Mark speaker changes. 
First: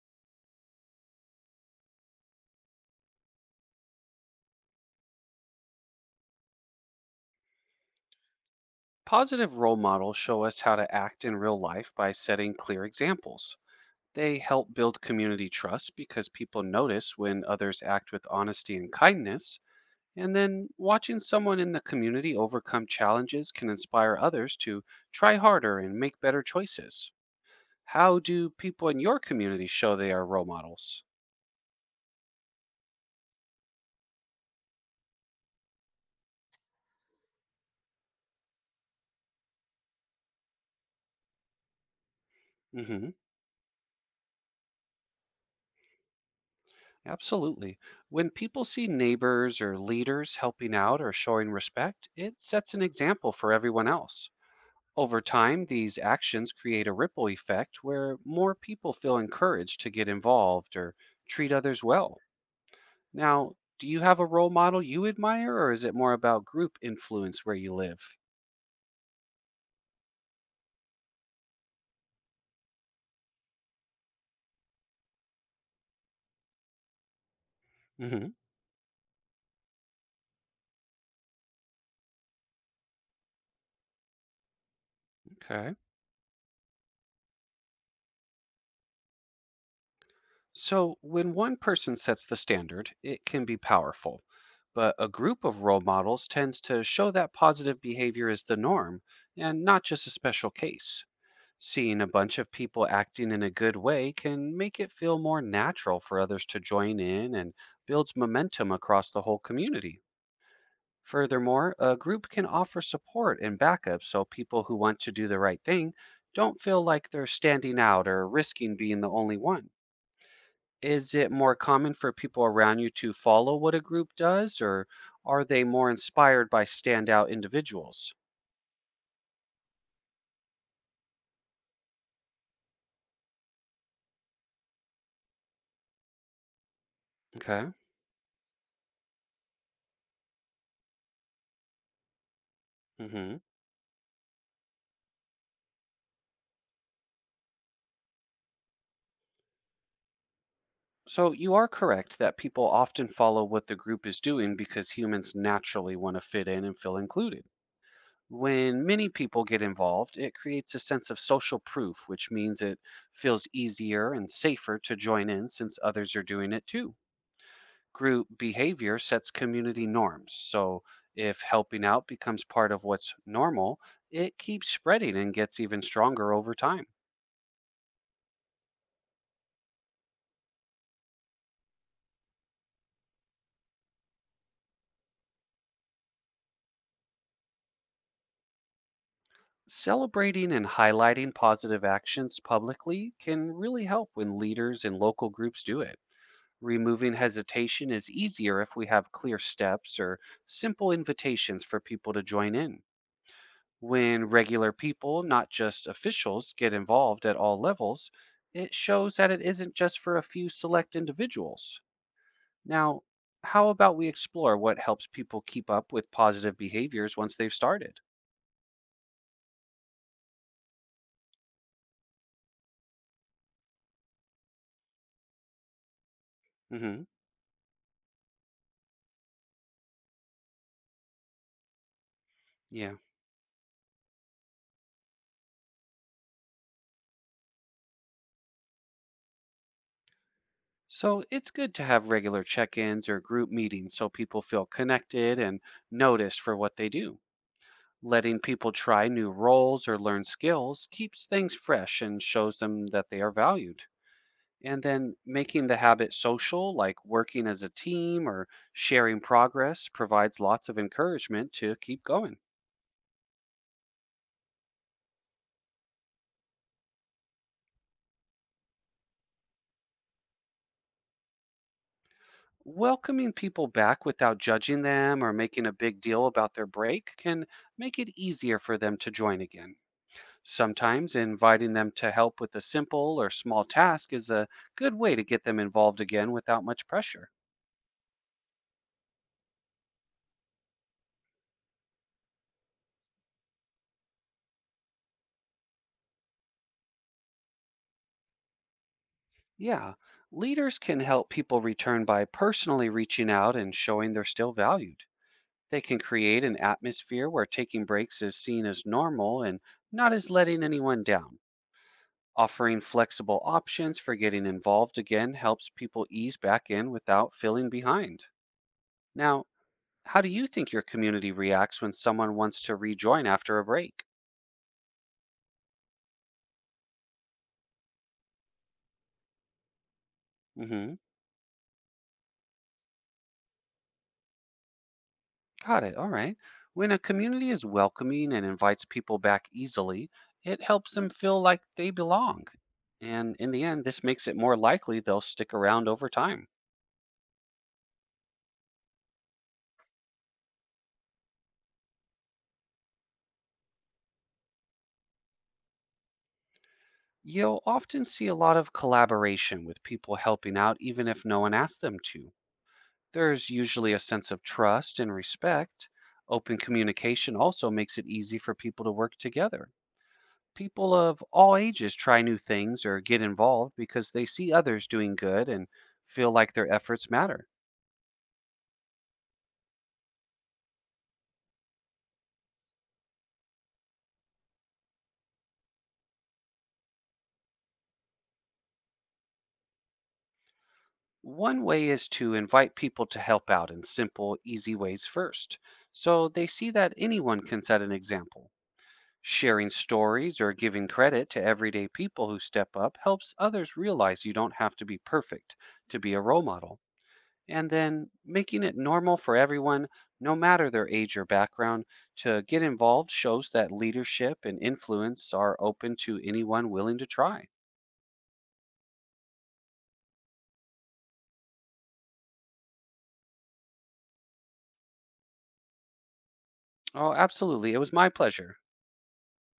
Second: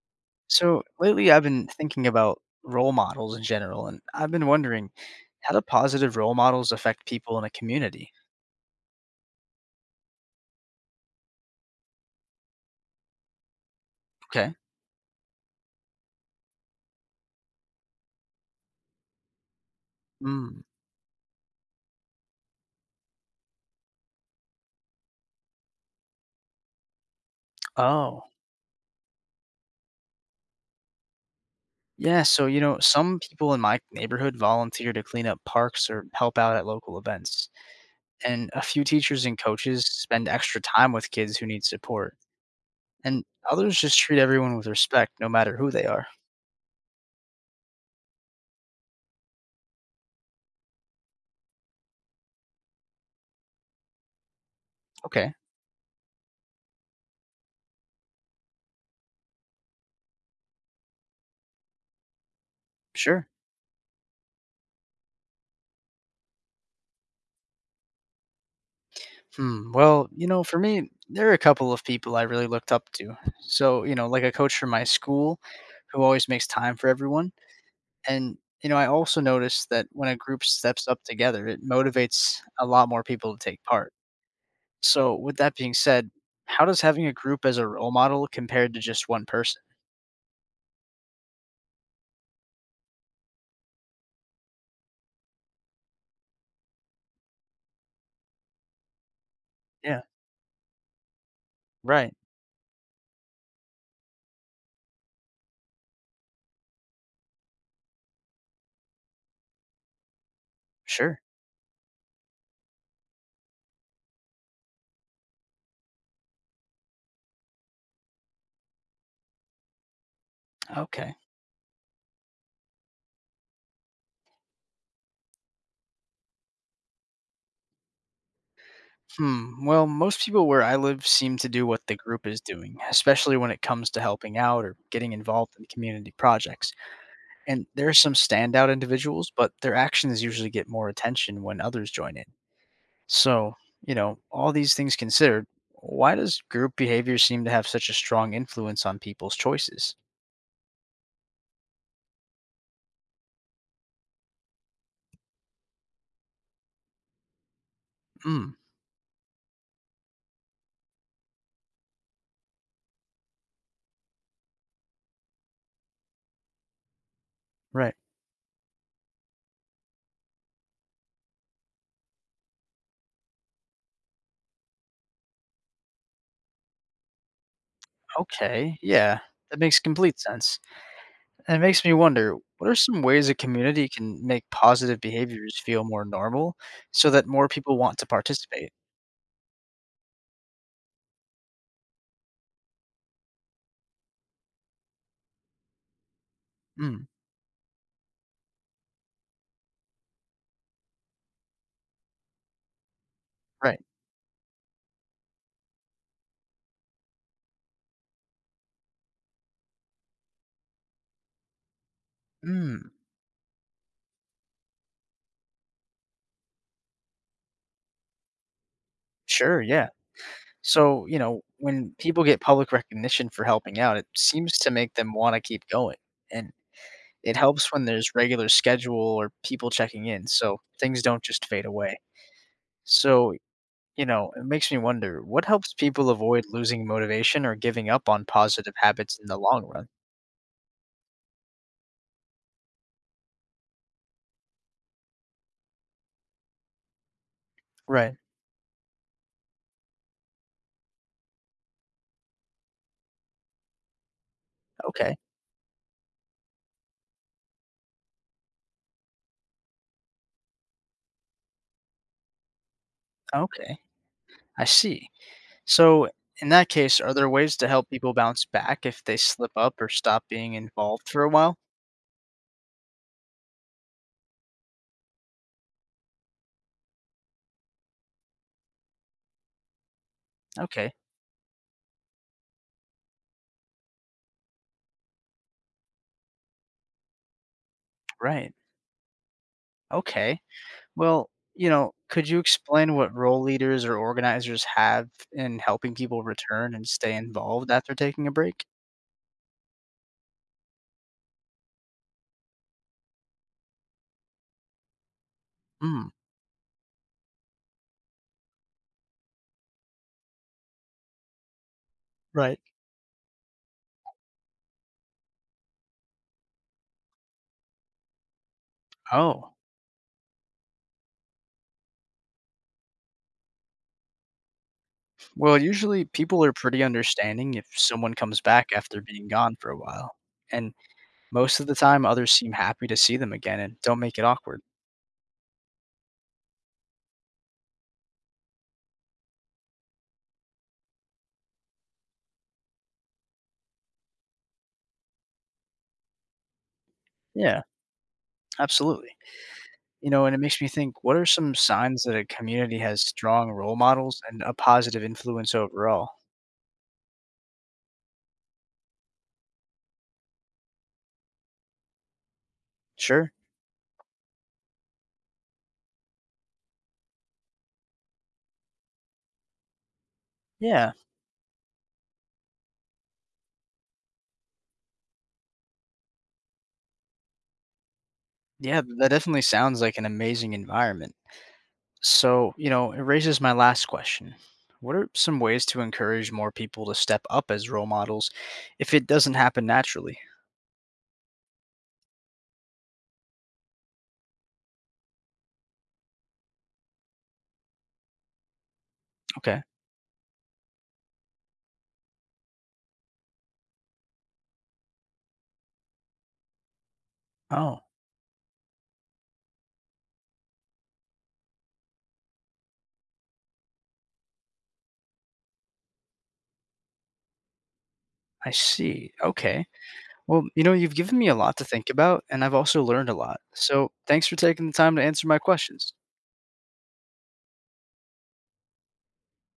Speaker 1: So lately, I've been thinking about role models in general, and I've been wondering how do positive role models affect people in a community?
Speaker 2: Positive role models show us how to act in real life by setting clear examples. They
Speaker 1: Okay.
Speaker 2: help build community trust because people notice when others act with honesty and kindness. And
Speaker 1: Mm.
Speaker 2: then watching someone in the community overcome challenges can inspire others to try harder and make better choices. How
Speaker 1: Oh,
Speaker 2: do people in your community show they are role models?
Speaker 1: yeah. So, some people in my neighborhood volunteer to clean up parks or help out at local events. And a few teachers and coaches spend extra time with kids who need support.
Speaker 2: Hmm.
Speaker 1: And others just treat everyone with respect, no matter who they are.
Speaker 2: Absolutely. When people see neighbors or leaders helping out or showing respect, it sets an example for everyone else. Over
Speaker 1: Okay.
Speaker 2: time, these actions create a ripple effect where more people feel encouraged to get involved or treat others well.
Speaker 1: Sure.
Speaker 2: Now, do you have a role model you admire, or is it more about group influence where you live?
Speaker 1: Hmm. Well, for me, there are a couple of people I really looked up to. So, like a coach from my school who always makes time for everyone.
Speaker 2: Hmm.
Speaker 1: And, I also noticed that when a group steps up together, it motivates a lot more people to take part. So, with that being
Speaker 2: Okay.
Speaker 1: said, how does having a group as a role model compared to just one person?
Speaker 2: So, when one person sets the standard, it can be powerful, but a group of role models tends to show that positive behavior is the norm and not
Speaker 1: Yeah,
Speaker 2: just a special case. Seeing a
Speaker 1: right.
Speaker 2: bunch of people acting in a good way can make it feel more natural for others to join in and builds momentum across the whole community.
Speaker 1: Sure.
Speaker 2: Furthermore, a group can offer support and backup so people who want to do the right thing don't feel like they're standing out or risking being the only one.
Speaker 1: Okay.
Speaker 2: Is it more common for people around you to follow what a group does, or are they more inspired by standout individuals?
Speaker 1: Hmm. Well, most people where I live seem to do what the group is doing, especially when it comes to helping out or getting involved in community projects. And
Speaker 2: Okay.
Speaker 1: there are some standout individuals, but their actions usually get more attention when others join in.
Speaker 2: Hmm.
Speaker 1: So, all these things considered, why does group behavior seem to have such a strong influence on people's choices?
Speaker 2: So you are correct that people often follow what the group is doing because humans naturally want to fit in and feel included.
Speaker 1: Hmm,
Speaker 2: When many people get involved, it creates a sense of social proof, which means it feels easier and safer to join in since others are doing it too.
Speaker 1: right.
Speaker 2: Group behavior sets community norms. So if helping out becomes part of what's normal, it keeps spreading and gets even stronger over time.
Speaker 1: Okay, yeah, that makes complete sense. And it makes me wonder what are some ways a community can make positive behaviors feel more normal so that more people want to participate?
Speaker 2: Celebrating and highlighting positive actions publicly can really help when leaders and local groups do it.
Speaker 1: Hmm,
Speaker 2: Removing hesitation is easier if we have clear steps or simple invitations for people to join in.
Speaker 1: right.
Speaker 2: When regular people, not just officials, get involved at all levels, it shows that it isn't just for a few select individuals.
Speaker 1: Hmm,
Speaker 2: Now, how about we explore what helps people keep up with positive behaviors once they've started?
Speaker 1: sure, yeah. So, when people get public recognition for helping out, it seems to make them want to keep going. And
Speaker 2: Hmm.
Speaker 1: it helps when there's regular schedule or people checking in, so things don't just fade away.
Speaker 2: Yeah.
Speaker 1: So, it makes me wonder what helps people avoid losing motivation or giving up on positive habits in the long run?
Speaker 2: So it's good to have regular check ins or group meetings so people feel connected and noticed for what they do.
Speaker 1: Right.
Speaker 2: Letting people try new roles or learn skills keeps things fresh and shows them that they are valued. And then
Speaker 1: Okay.
Speaker 2: making the habit social, like working as a team or sharing progress, provides lots of encouragement to keep going.
Speaker 1: Okay. I see. So, in that case, are there ways to help people bounce back if they slip up or stop being involved for a while?
Speaker 2: Welcoming people back without judging them or making a big deal about their break can make it easier for them to join again.
Speaker 1: Okay.
Speaker 2: Sometimes inviting them to help with a simple or small task is a good way to get them involved again without much pressure.
Speaker 1: Right. Okay. Well, could you explain what role leaders or organizers have in helping people return and stay involved after taking a break?
Speaker 2: Yeah, leaders can help people return by personally reaching out and showing they're still valued. They can
Speaker 1: Hmm,
Speaker 2: create an atmosphere where taking breaks is seen as normal and not as letting anyone down.
Speaker 1: right.
Speaker 2: Offering flexible options for getting involved again helps people ease back in without feeling behind. Now,
Speaker 1: Oh,
Speaker 2: how do you think your community reacts when someone wants to rejoin after a break?
Speaker 1: well, usually people are pretty understanding if someone comes back after being gone for a while. And
Speaker 2: Hmm.
Speaker 1: most of the time, others seem happy to see them again and don't make it awkward.
Speaker 2: Got it. All right. When a community is welcoming and invites people back easily, it helps them feel like they belong. And in the end, this makes it more likely they'll stick around over time.
Speaker 1: Yeah, absolutely. You know, and it makes me think what are some signs that a community has strong role models and a positive influence overall?
Speaker 2: You'll often see a lot of collaboration with people helping out, even if no one asks them to.
Speaker 1: Sure.
Speaker 2: There's usually a sense of trust and respect. Open communication also makes it easy for people to work together.
Speaker 1: Yeah.
Speaker 2: People of all ages try new things or get involved because they see others doing good and feel like their efforts matter.
Speaker 1: Yeah, that definitely sounds like an amazing environment. So, it raises my last question. What are some ways to encourage more people to step up as role models if it doesn't happen naturally?
Speaker 2: One way is to invite people to help out in simple, easy ways first, so they see that anyone can set an example.
Speaker 1: Okay.
Speaker 2: Sharing stories or giving credit to everyday people who step up helps others realize you don't have to be perfect to be a role model. And
Speaker 1: Oh,
Speaker 2: then making it normal for everyone, no matter their age or background, to get involved shows that leadership and influence are open to anyone willing to try.
Speaker 1: I see. Okay. Well, you've given me a lot to think about, and I've also learned a lot. So, thanks for taking the time to answer my questions.
Speaker 2: Oh, absolutely. It was my pleasure.